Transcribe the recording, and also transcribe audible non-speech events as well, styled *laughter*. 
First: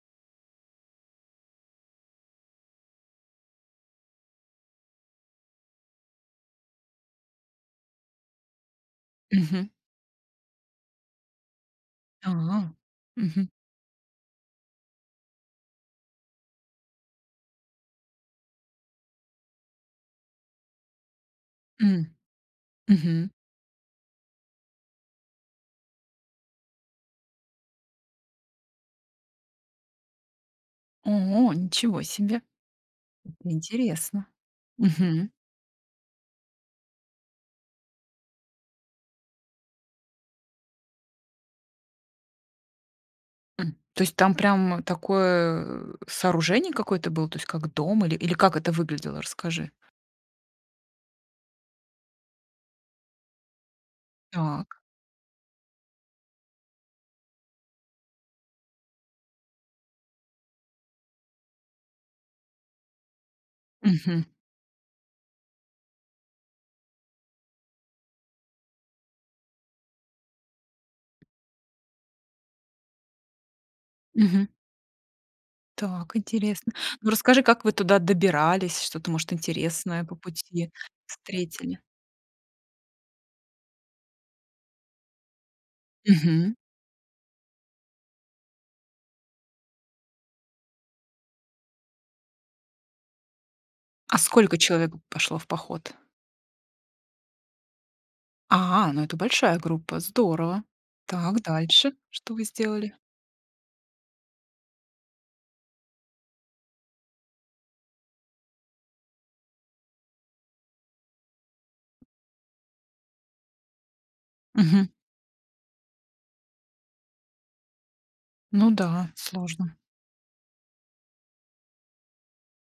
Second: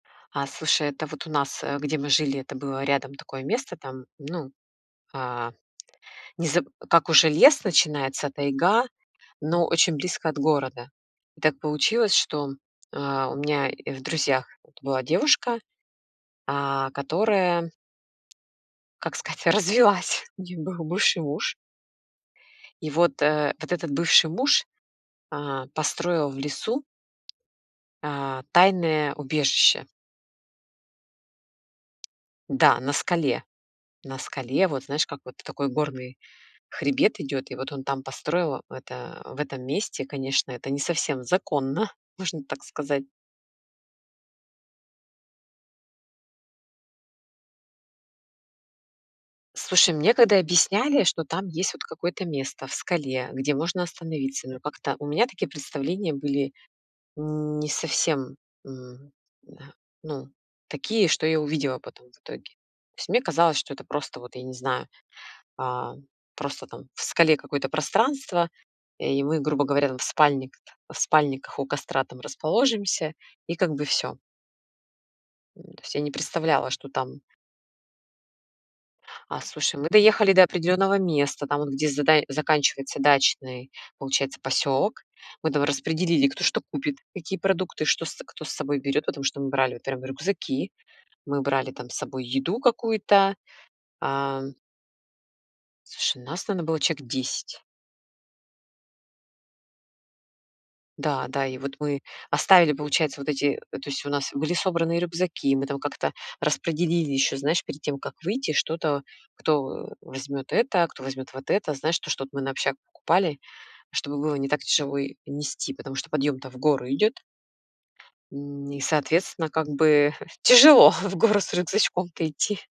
А, слушай, это вот у нас, э, где мы жили, это было рядом такое место, там, ну, а, незаб как уже лес начинается, тайга, но Мгм. очень близко от города. И так получилось, А, что, э, у мгм. меня и в друзьях была девушка, а, которая, как сказать, развелась. У неё был бывший муж. М, И вот, мгм. э, вот этот бывший муж, э, построил в лесу, а, тайное убежище. О, ничего себе. Да, на Это скале. На интересно. скале, вот, знаешь, как Мгм. вот такой горный хребет идёт, и вот он там построил это, в этом месте, конечно, это не совсем законно, можно так сказать. М, то есть там прям, э, такое, э, сооружение какое-то было, то есть как дом или или как это выглядело, расскажи? Слушай, мне когда объясняли, что там есть вот какое-то место в скале, где можно остановиться, но Так. как-то у меня такие представления были н не совсем, мгм, да, ну, такие, что я увидела потом в итоге. То есть мне казалось, что это просто, Мгм. вот, я не знаю, а, просто там в скале какое-то пространство, э, и мы, грубо говоря, там в спальникт в спальниках у костра там расположимся, и как бы всё. Мгм. Ну, то есть я не Так представляла, интересно. что Ну, там. расскажи, как вы туда добирались, что-то, может, А, слушай, мы интересное по доехали до пути определённого места, там вот, встретили? где задач заканчивается дачный, получается, посёлок. Мы там распределили, кто Мгм. что купит, какие продукты, что с кто с собой берёт, потому что мы брали, вот прям, рюкзаки, мы брали там с собой еду какую-то, А а сколько человек пошло в поход? Слушай, нас там, на было человек 10. А, ну, это большая группа, здорово! Да, Так, да, и вот дальше. мы Что вы оставили, сделали? получается, вот эти э, то есть у нас были собранные рюкзаки, мы там как-то распределили ещё, знаешь, перед тем, как выйти, что-то, кто, э, возьмёт это, кто возьмёт вот это, знаешь, то, что от мы на общак покупали, чтобы было не так Мгм. тяжело и нести, потому что подъём-то в горы идёт Ну нь и, да, соответственно, как сложно. бы *chuckles* тяжело в горы с рюкзачком-то идти.